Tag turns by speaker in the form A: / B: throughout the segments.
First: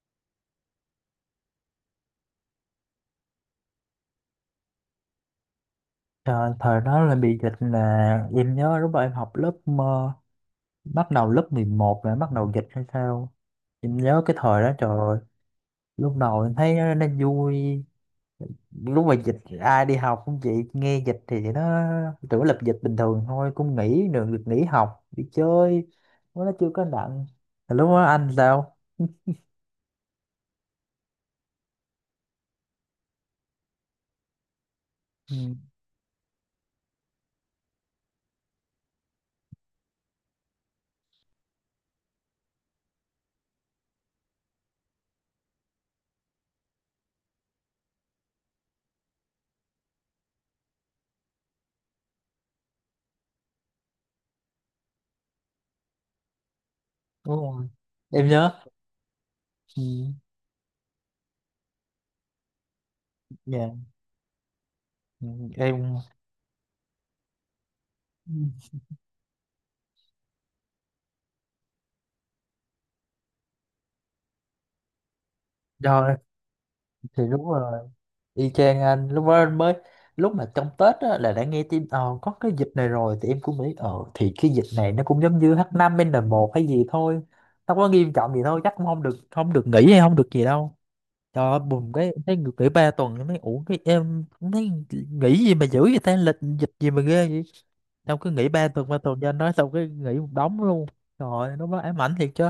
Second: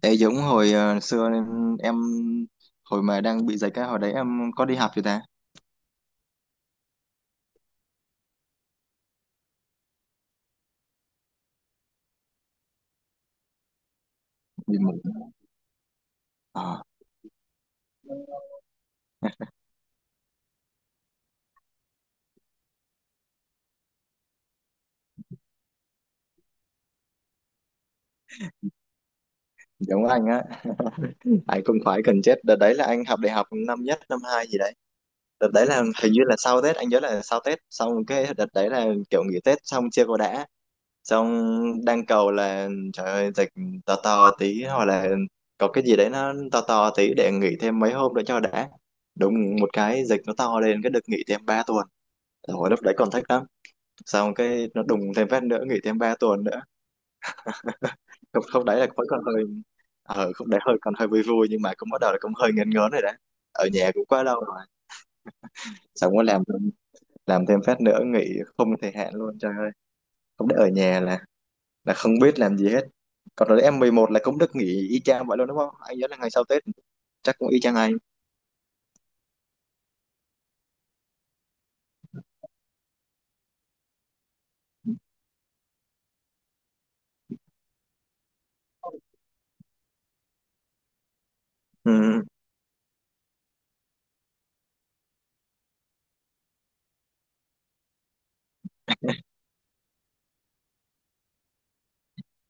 A: Ê giống hồi xưa em hồi mà đang bị dịch á, hồi đấy em có đi học chưa ta?
B: Trời, thời đó là bị dịch là em nhớ lúc đó em học lớp bắt đầu lớp 11 là bắt đầu dịch hay sao. Em nhớ cái thời đó
A: Đi
B: trời
A: ngủ.
B: ơi lúc đầu em thấy
A: Ờ,
B: nó vui lúc mà dịch ai đi học cũng vậy nghe dịch thì nó tưởng lập dịch bình thường thôi cũng nghỉ được được nghỉ học đi chơi nó chưa có nặng. Mà lúc đó anh sao?
A: giống anh á, anh cũng khoái cần chết. Đợt đấy là anh học đại học năm nhất, năm hai gì đấy. Đợt
B: Ừ,
A: đấy là hình như là sau Tết, anh nhớ là sau Tết. Xong cái đợt đấy là kiểu nghỉ Tết xong chưa có đã. Xong đang cầu là trời ơi dịch to to tí hoặc là có cái gì đấy nó to to tí để nghỉ thêm mấy hôm nữa cho đã. Đúng một cái dịch nó to lên cái được nghỉ thêm 3 tuần. Hồi lúc đấy còn thích lắm. Xong cái nó đùng thêm phát nữa, nghỉ thêm 3 tuần nữa.
B: đúng rồi em
A: Không
B: nhớ.
A: không, đấy là vẫn còn hơi,
B: Ừ,
A: không đấy hơi còn hơi vui vui nhưng mà cũng bắt đầu là cũng hơi ngấn ngớn rồi đấy. Ở
B: dạ,
A: nhà cũng quá lâu rồi.
B: ừ, em
A: Xong có làm thêm phát nữa nghỉ
B: ừ,
A: không thời hạn luôn, trời ơi. Không, để ở nhà là không biết làm gì hết. Còn rồi em 11 là cũng được nghỉ y chang vậy luôn đúng không, anh nhớ
B: rồi
A: là ngày sau Tết.
B: thì
A: Chắc
B: đúng
A: cũng y chang
B: rồi.
A: anh.
B: Y chang anh lúc mới mới lúc mà trong Tết á, là đã nghe tin có cái dịch này rồi thì em cũng nghĩ ờ thì cái dịch này nó cũng giống như H5N1 hay gì thôi. Nó có nghiêm trọng gì thôi chắc cũng không được nghỉ hay không được gì đâu. Trời ơi bùm cái em
A: Ừ.
B: thấy nghỉ 3 tuần em thấy ủa cái em cũng thấy nghỉ gì mà dữ vậy ta lịch dịch gì mà ghê vậy. Xong cứ nghỉ ba tuần cho anh nói xong cái nghỉ một đống luôn. Trời ơi, nó mới ám ảnh thiệt chứ.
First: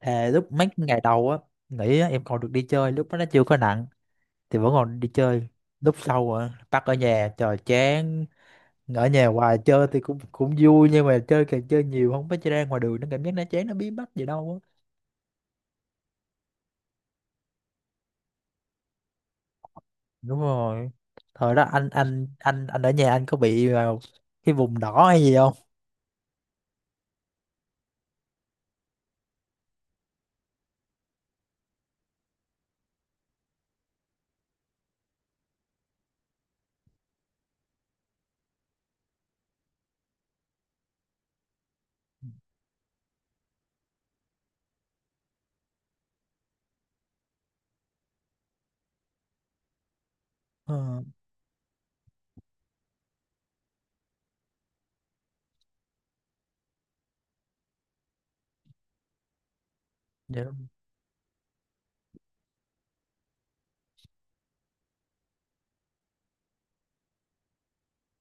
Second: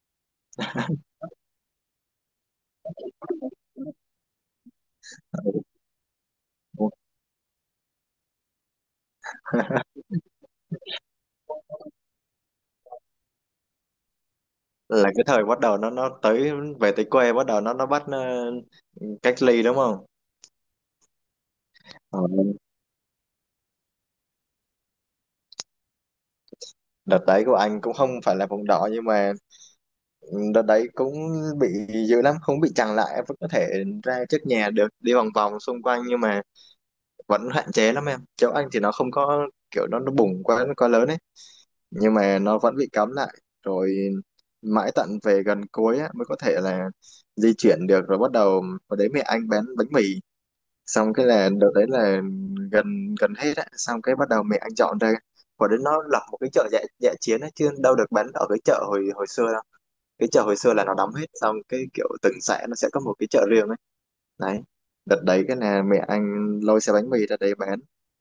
B: Thề lúc mấy ngày đầu á nghỉ á, em còn được đi chơi lúc đó nó chưa có nặng thì vẫn còn đi chơi. Lúc sau rồi bắt ở nhà trời chán. Ở nhà hoài chơi thì cũng cũng vui nhưng mà chơi càng chơi nhiều không phải chơi ra ngoài đường nó cảm giác nó chán nó bí bách gì đâu á.
A: Là cái thời bắt đầu nó tới, về tới quê bắt đầu nó bắt cách ly đúng không?
B: Đúng rồi thời đó anh
A: Ờ,
B: anh anh anh ở nhà anh có bị vào cái vùng đỏ hay gì không?
A: đợt đấy của anh cũng không phải là vùng đỏ nhưng mà đợt đấy cũng bị dữ lắm. Không bị chằng lại em vẫn có thể ra trước nhà được, đi vòng vòng xung quanh nhưng mà vẫn hạn chế lắm. Em châu Anh thì nó không có, kiểu nó bùng quá, nó quá lớn ấy, nhưng mà nó vẫn bị cấm lại. Rồi mãi tận về gần cuối á, mới có thể là di chuyển được. Rồi bắt đầu vào đấy mẹ anh bán bánh mì.
B: Ờ,
A: Xong cái là đợt đấy là gần gần hết á, xong cái bắt đầu mẹ anh dọn ra. Và đấy, nó lập một cái chợ dã dã chiến á chứ đâu được bán ở cái chợ hồi hồi xưa. Cái chợ
B: dạ
A: hồi
B: đúng,
A: xưa là nó đóng hết, xong cái kiểu từng xã nó sẽ có một cái chợ riêng ấy. Đấy, đợt đấy cái nè mẹ anh lôi xe bánh mì ra đây bán,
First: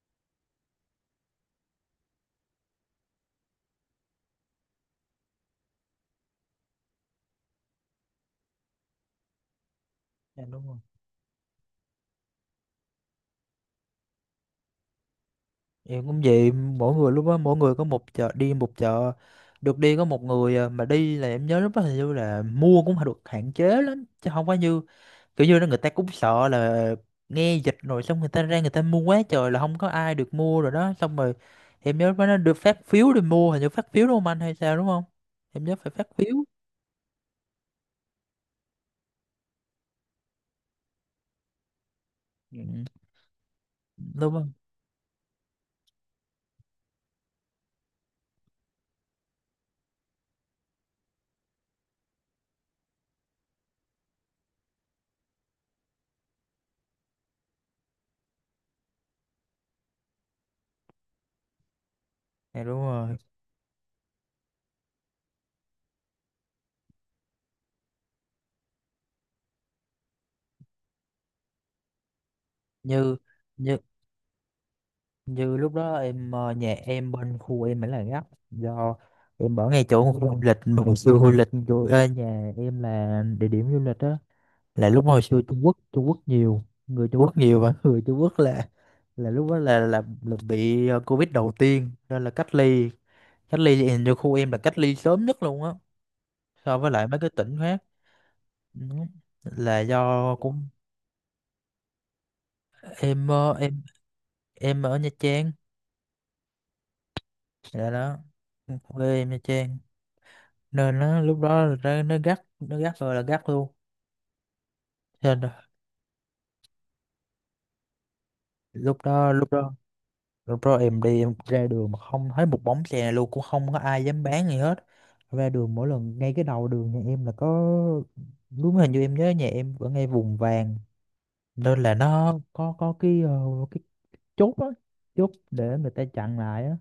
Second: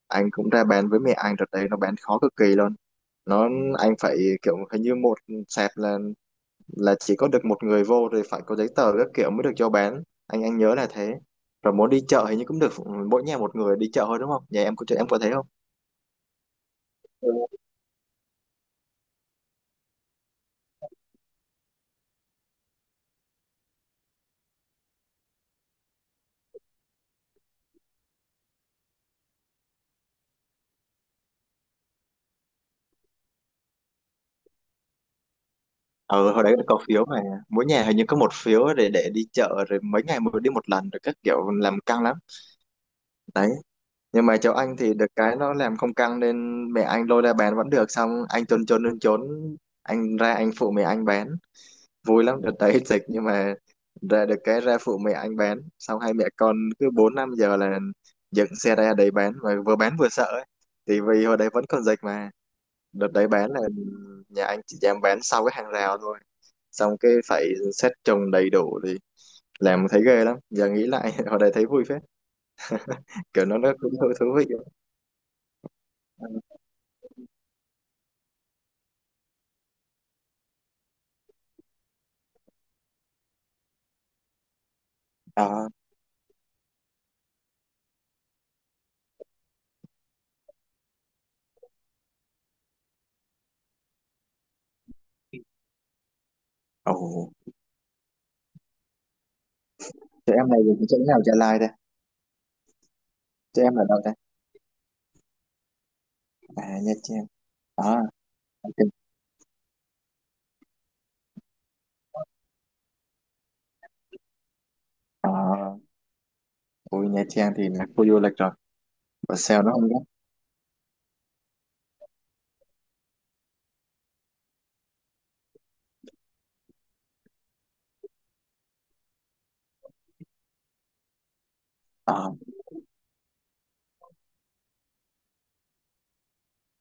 A: anh cũng ra bán với mẹ anh. Đợt đấy nó bán khó cực kỳ luôn. nó anh phải, kiểu hình như một sạp là chỉ có được một người vô, rồi phải có giấy tờ các kiểu mới được cho bán,
B: dạ
A: anh
B: đúng
A: nhớ
B: rồi
A: là thế. Rồi muốn đi chợ hình như cũng được mỗi nhà một người đi chợ thôi đúng không, nhà em có thế không?
B: em cũng vậy mỗi người lúc đó
A: Ừ.
B: mỗi người có một chợ đi một chợ được đi có một người à, mà đi là em nhớ lúc đó hình như là mua cũng phải được hạn chế lắm chứ không có như kiểu như là người ta cũng sợ là nghe dịch rồi xong người ta ra người ta mua quá trời là không có ai được mua rồi đó xong rồi em nhớ nó được phát phiếu để mua hình như phát phiếu đúng không anh hay sao đúng không em nhớ phải phát
A: ờ
B: phiếu.
A: Hồi đấy có phiếu mà, mỗi nhà hình như có một phiếu để đi chợ, rồi mấy ngày mới đi một lần, rồi các kiểu làm căng lắm.
B: Ừ. Ừ,
A: Đấy, nhưng
B: đúng
A: mà
B: không
A: cháu anh thì được cái nó làm không căng nên mẹ anh lôi ra bán vẫn được. Xong anh trốn trốn trốn trốn, anh ra anh phụ mẹ anh bán, vui lắm. Đợt đấy dịch nhưng mà ra được, cái ra phụ mẹ anh bán, xong hai mẹ con cứ 4-5 giờ là dựng xe ra đấy bán mà vừa bán vừa sợ ấy. Thì vì hồi đấy vẫn còn dịch mà.
B: dạ đúng
A: Đợt
B: rồi.
A: đấy bán là nhà anh chỉ dám bán sau cái hàng rào thôi, xong cái phải xét trồng đầy đủ thì làm, thấy ghê lắm. Giờ nghĩ lại hồi đấy thấy vui phết,
B: như
A: kiểu nó
B: như
A: cũng thú thú vị.
B: như lúc đó em nhà em bên khu em mới là gấp do em ở ngay chỗ khu du lịch mà hồi xưa du lịch chỗ nhà em là địa điểm du lịch đó. Là lúc hồi xưa Trung
A: À,
B: Quốc Trung Quốc nhiều người Trung Quốc nhiều và người Trung Quốc là lúc đó là bị Covid đầu tiên nên là cách ly. Cách ly thì hình như khu em là cách ly sớm nhất luôn á so với
A: ồ,
B: lại mấy cái tỉnh khác. Ừ. Là do
A: tụi em này
B: cũng
A: thì chỗ nào, Gia Lai đây?
B: em
A: Tụi em
B: em
A: ở đâu đây?
B: em ở Nha Trang
A: À, Nha Trang.
B: là
A: Đó,
B: đó
A: ok.
B: quê em Nha Trang nên nó lúc đó nó gắt nó gắt rồi là gắt luôn. Cho nên là
A: À, ui Nha Trang thì là khu du lịch rồi,
B: lúc đó
A: và
B: lúc
A: sao nó
B: đó
A: không đó?
B: Rồi bro em đi em ra đường mà không thấy một bóng xe luôn cũng không có ai dám bán gì hết. Ra đường mỗi lần ngay cái đầu đường nhà em là có đúng hình như em nhớ nhà em ở ngay vùng vàng nên là
A: À,
B: nó có cái cái chốt á chốt để người ta chặn lại á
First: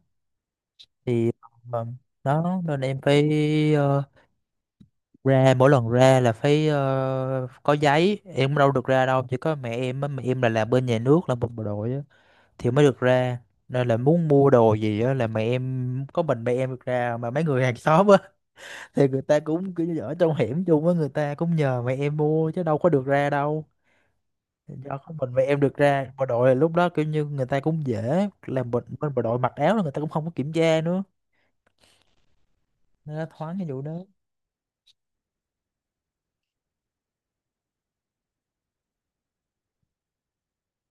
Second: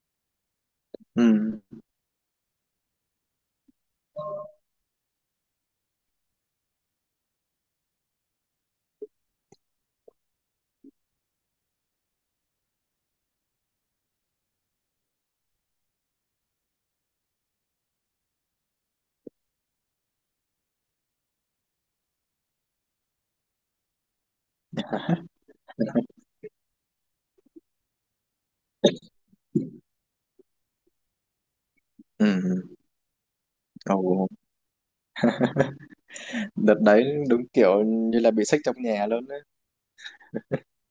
A: ừ,
B: thì ờ, đó nên em phải ờ, ra mỗi lần ra là phải có giấy em đâu được ra đâu chỉ có mẹ em á mẹ em là làm bên nhà nước là một bộ đội á thì mới được ra. Nên là muốn mua đồ gì á là mẹ em có mình mẹ em được ra mà mấy người hàng xóm á thì người ta cũng kiểu như ở trong hẻm chung á người ta cũng nhờ mẹ em mua chứ đâu có được ra đâu. Do có mình mẹ em được ra bộ đội là lúc đó kiểu như người ta cũng dễ làm bộ, bên bộ đội mặc áo là người ta cũng không có kiểm tra nữa
A: ừ, ừ.
B: nên nó thoáng cái vụ đó.
A: Ồ, đợt đấy đúng kiểu như là bị xách trong nhà luôn đấy.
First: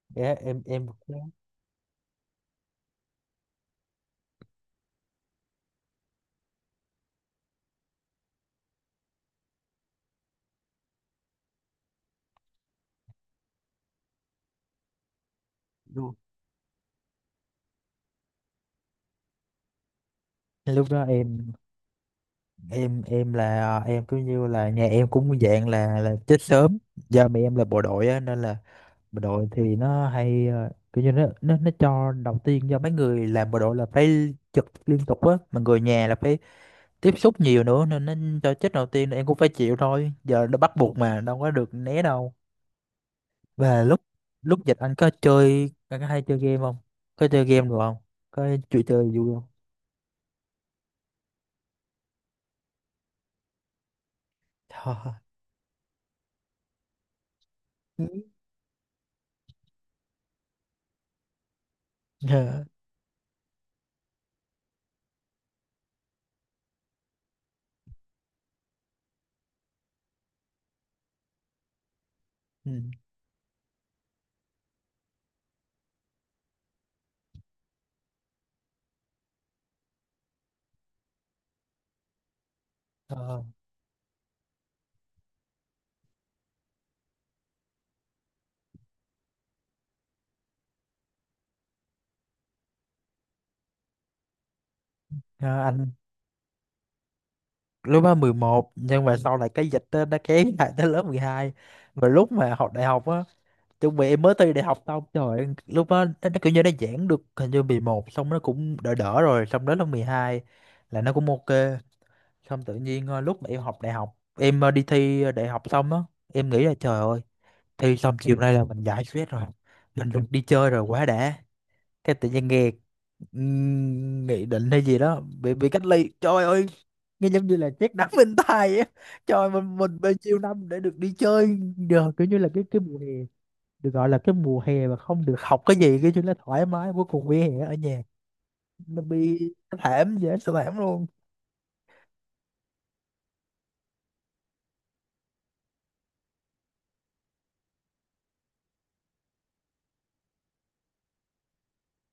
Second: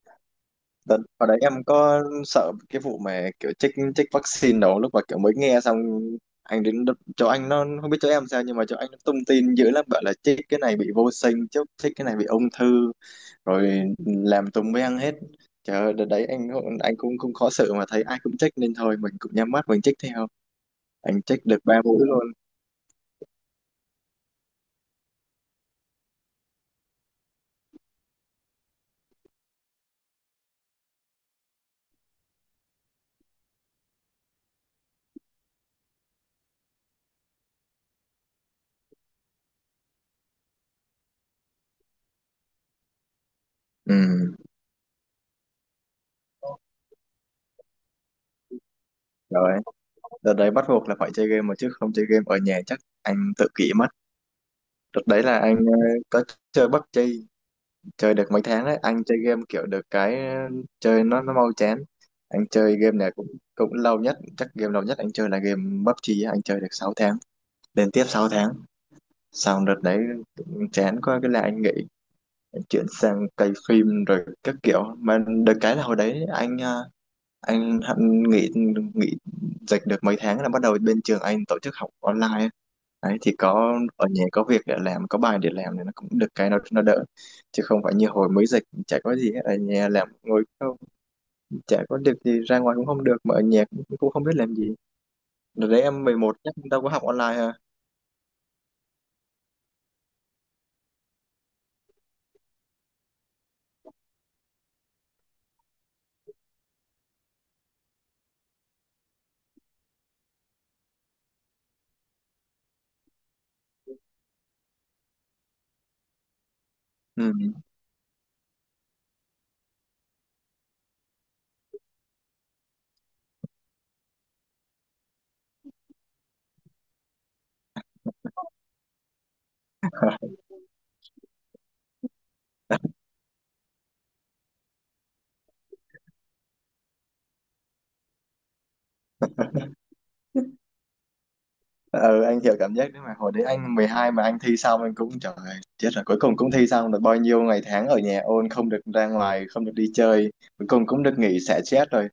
B: Dạ em được
A: Đợt
B: ra
A: ở đấy em có sợ cái vụ mà kiểu chích chích vaccine đâu, lúc mà kiểu mới nghe xong anh đến chỗ anh, nó không biết chỗ em sao nhưng mà chỗ anh nó tung tin dữ lắm, bảo là chích cái này bị vô sinh chứ chích cái này bị ung thư, rồi làm tùm mới ăn hết. Trời ơi, đợt
B: luôn
A: đấy anh cũng cũng khó xử, mà thấy ai cũng check nên thôi mình cũng nhắm mắt mình check theo.
B: lúc đó
A: Anh check
B: em
A: được 3 mũi luôn.
B: em là em cứ như là nhà em cũng dạng là chết sớm do mẹ em là bộ đội á nên là bộ đội thì nó hay kiểu như nó cho đầu tiên do mấy người làm bộ đội là phải trực liên tục á mà người nhà là phải tiếp xúc nhiều nữa nên nó cho chết đầu tiên em cũng phải chịu thôi giờ nó bắt buộc mà đâu có được né đâu. Và lúc
A: Ừ,
B: lúc dịch anh có chơi anh có hay chơi game không có chơi game được không có chuyện chơi vui không?
A: rồi đợt đấy bắt buộc là phải chơi game mà, chứ không chơi game ở nhà chắc anh tự kỷ mất. Đợt
B: Ờ.
A: đấy là anh có chơi PUBG.
B: Ừ.
A: Chơi được mấy tháng đấy, anh chơi game kiểu được cái chơi nó mau chán. Anh
B: Dạ.
A: chơi game này cũng cũng lâu nhất, chắc game lâu nhất anh chơi là game PUBG á, anh chơi được 6 tháng, liên tiếp 6 tháng. Xong đợt đấy chán quá cái là anh nghỉ,
B: Ừ.
A: chuyển sang cày phim rồi các kiểu. Mà được cái là hồi đấy anh anh hận nghỉ nghỉ dịch được mấy tháng là bắt đầu bên trường anh tổ chức học online. Đấy thì
B: Ờ,
A: có ở nhà có việc để làm, có bài để làm thì nó cũng được cái nó đỡ, chứ không phải như hồi mới dịch chả có gì hết, ở nhà làm ngồi không chả có được gì, ra ngoài cũng không được mà ở nhà cũng không biết làm gì.
B: ờ,
A: Rồi đấy
B: anh
A: em 11 chắc đâu có học online ha.
B: lúc đó 11 nhưng mà sau này cái dịch đó, nó kéo lại tới lớp 12. Và lúc mà học đại học á chuẩn bị em mới thi đại học xong trời ơi, lúc đó nó kiểu như nó giãn được hình như 11 xong nó cũng đỡ đỡ rồi xong đến lớp hai là nó cũng ok. Xong tự nhiên lúc mà em học đại học em đi thi đại học xong á em nghĩ là trời ơi
A: Ừ,
B: thi xong chiều nay là mình giải stress rồi mình được đi chơi rồi quá đã. Cái tự nhiên nghe nghị định hay gì đó bị cách ly trời ơi nghe giống như là chết đắng bên tai á trời mình bao nhiêu năm để được đi chơi giờ kiểu như là cái mùa hè được gọi là cái mùa hè mà không được học cái gì cái chứ nó thoải mái cuối cùng vỉa hè ở nhà nó bị nó thảm dễ sợ thảm luôn.
A: ừ, anh hiểu cảm giác đấy mà hồi đấy anh 12 mà anh thi xong anh cũng trời ơi, chết rồi, cuối cùng cũng thi xong được, bao nhiêu ngày tháng ở nhà ôn không được ra ngoài, không được đi chơi, cuối cùng cũng được nghỉ xả stress rồi.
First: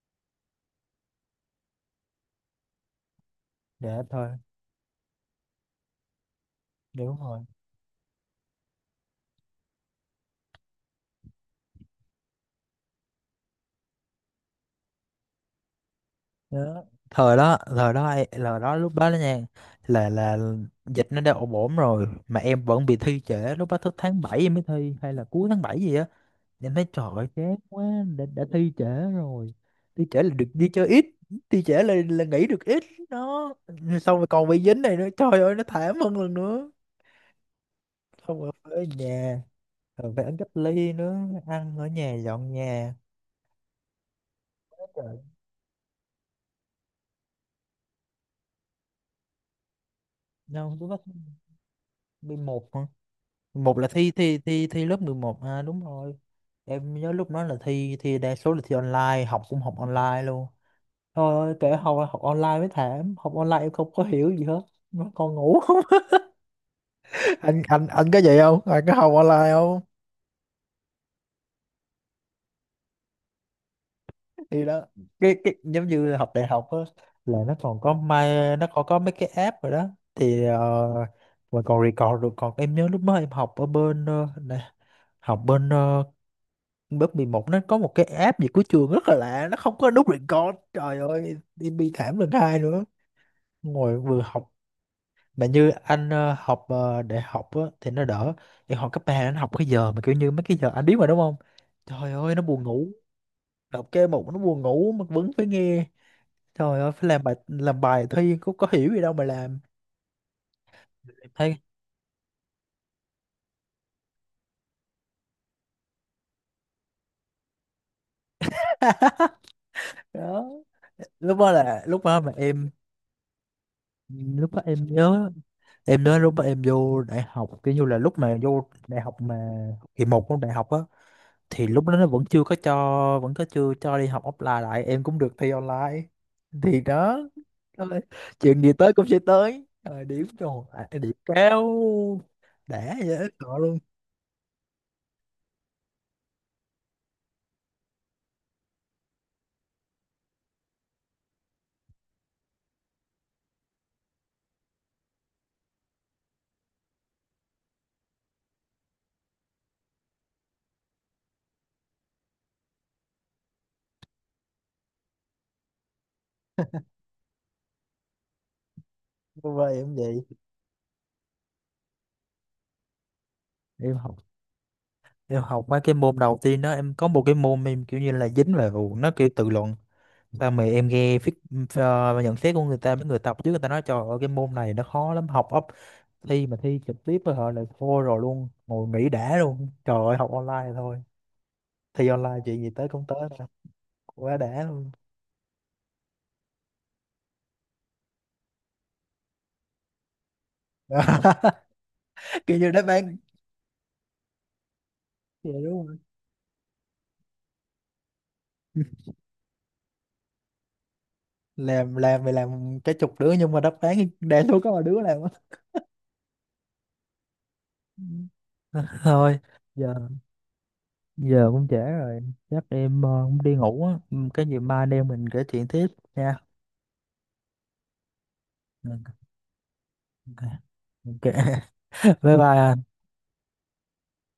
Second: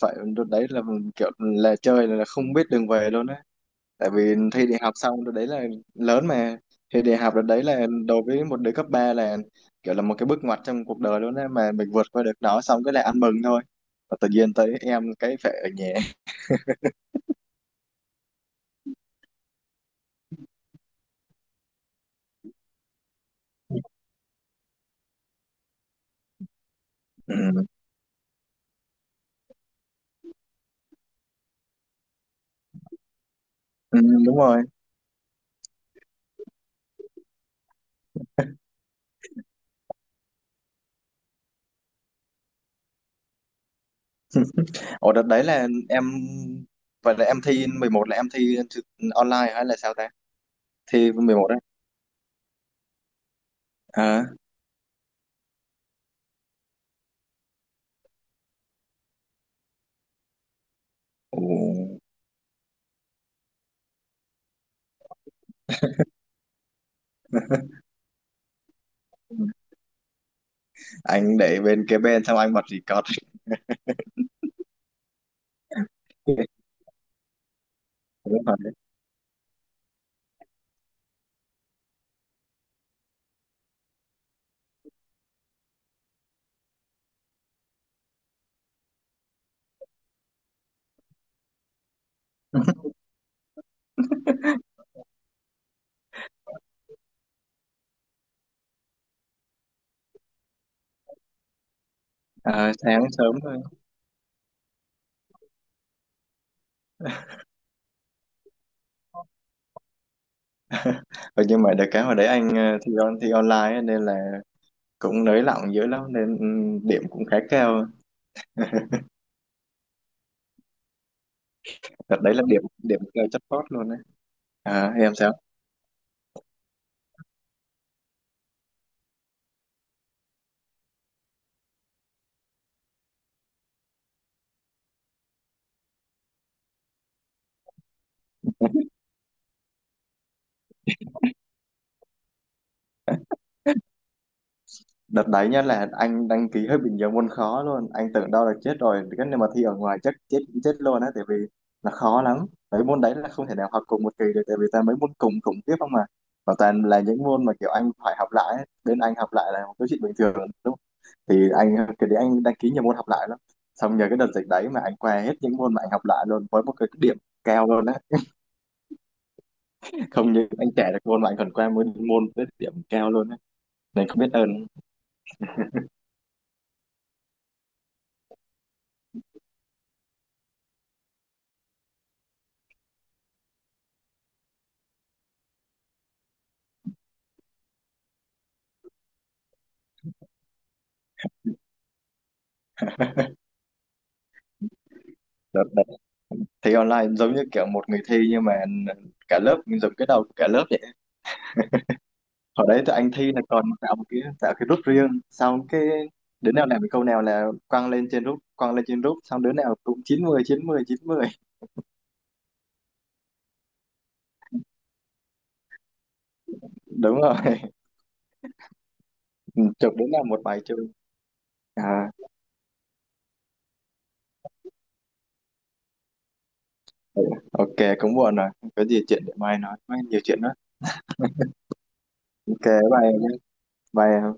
A: Phải, đợt đấy là kiểu là chơi là không biết đường về luôn á,
B: Dạ
A: tại
B: thôi
A: vì thi đại học xong đợt đấy là lớn mà. Thi
B: dạ đúng
A: đại học
B: rồi
A: đợt đấy là đối với một đứa cấp 3 là kiểu là một cái bước ngoặt trong cuộc đời luôn á, mà mình vượt qua được nó xong cái là ăn mừng thôi. Và tự nhiên tới em cái phải ở nhà.
B: đó. Thời đó là đó lúc đó đó nha là dịch nó đã ổn ổn rồi mà em vẫn bị thi trễ lúc đó thức tháng 7 em mới thi hay là cuối tháng 7 gì á em thấy trời ơi, chán
A: Ừ.
B: quá. Đã thi trễ rồi thi trễ là được đi chơi ít thi trễ là nghỉ được ít đó
A: Ừ,
B: xong rồi
A: đúng
B: còn bị
A: rồi.
B: dính này nữa trời ơi nó thảm hơn lần nữa xong rồi ở nhà rồi phải ở cách ly nữa ăn ở nhà dọn nhà.
A: Ủa
B: Trời,
A: đợt đấy là em, vậy là em thi 11 là em thi online hay là sao ta?
B: đâu tôi bắt
A: Thi 11 đấy.
B: 11 hả một là thi
A: À,
B: thi thi thi lớp 11 à đúng rồi em nhớ lúc đó là thi thi đa số là thi online học cũng học online luôn. Thôi ơi, kể học
A: ồ,
B: học online mới thảm học online em không có hiểu gì hết nó còn ngủ. anh anh anh có vậy không anh có học online không
A: anh để bên kế bên xong anh bật record.
B: thì đó cái giống như học đại học á là nó còn có
A: Đúng
B: mai nó
A: rồi.
B: còn có mấy cái app rồi đó thì mà còn record được còn em nhớ lúc đó em học ở bên nè, học bên lớp 11 nó có một cái app gì của trường rất là lạ nó không có nút record trời ơi em bi thảm lần hai nữa ngồi vừa học mà như anh học đại học á, thì nó đỡ em học cấp ba anh học cái giờ mà kiểu như mấy cái giờ anh biết mà đúng không trời ơi nó buồn
A: À,
B: ngủ.
A: sáng sớm thôi.
B: Đọc cái một nó buồn ngủ mà vẫn phải nghe. Trời ơi, phải làm bài thôi nhưng cũng có hiểu gì đâu mà làm. Em
A: Ừ,
B: thấy
A: nhưng mà được cái hồi đấy anh thi online ấy, nên là cũng nới lỏng dữ lắm nên điểm cũng khá cao.
B: đó. Lúc đó là lúc
A: Đợt
B: đó mà
A: đấy là điểm
B: em
A: điểm cao chót vót luôn đấy.
B: lúc đó
A: À, em sao?
B: em nhớ lúc mà em vô đại học kiểu như là lúc mà vô đại học mà kỳ một của đại học á thì lúc đó nó vẫn chưa có cho vẫn có chưa cho đi học offline lại em cũng được thi online thì đó thôi, chuyện gì tới cũng sẽ tới. Ờ, điểm rồi à, điểm cao đã vậy đó sợ luôn.
A: Đợt đấy nhá là anh đăng ký hơi bị nhiều môn khó luôn, anh tưởng đâu là chết rồi, cái nếu mà thi ở ngoài chắc chết cũng chết luôn á tại vì là khó lắm. Mấy môn đấy là không thể nào học cùng một kỳ được tại vì toàn mấy môn cùng cùng tiếp không mà, và toàn là những môn mà kiểu anh phải học lại ấy. Bên anh học lại là một cái chuyện bình thường đúng không? Thì anh cái đấy anh đăng ký nhiều môn học lại lắm, xong nhờ cái đợt dịch đấy mà anh qua hết những môn mà anh học lại luôn với một cái điểm cao luôn á.
B: Cô em vậy
A: Không như anh trẻ được môn mà anh còn qua môn môn với điểm cao luôn á,
B: em
A: nên
B: học
A: không biết ơn
B: em học mấy cái môn đầu tiên đó em có một cái môn em kiểu như là dính về vụ nó kiểu tự luận sao mà em nghe nhận xét của người ta mấy người tập trước người ta nói trời ơi cái môn này nó khó lắm học ấp thi mà thi trực tiếp với họ là thôi rồi luôn ngồi nghỉ đã luôn trời ơi học online thôi. Thi online chuyện gì tới cũng tới mà. Quá đã luôn.
A: đợt. Thi online giống như kiểu một người thi nhưng mà cả lớp mình dùng cái đầu của cả lớp vậy.
B: Kiểu
A: Hồi
B: như
A: đấy
B: đáp
A: tụi anh
B: án
A: thi là còn tạo một cái tạo cái group riêng,
B: dạ
A: xong
B: đúng
A: cái
B: rồi.
A: đứa nào làm cái câu nào là quăng lên trên group quăng lên trên group xong đứa nào cũng chín 90 90 90.
B: Làm thì làm cái chục đứa nhưng mà đáp án đa số có một đứa làm á.
A: Đúng rồi.
B: thôi giờ
A: Chụp đứa nào một bài chung.
B: giờ cũng trễ
A: À
B: rồi chắc em cũng đi ngủ á. Ừ, cái gì mai anh em mình kể chuyện tiếp nha.
A: ừ, ok cũng buồn rồi. Không có gì chuyện để mai nói, mai nhiều chuyện đó.
B: Ok, ok. Bye
A: Ok,
B: bye.
A: bye em nhé. Bye em.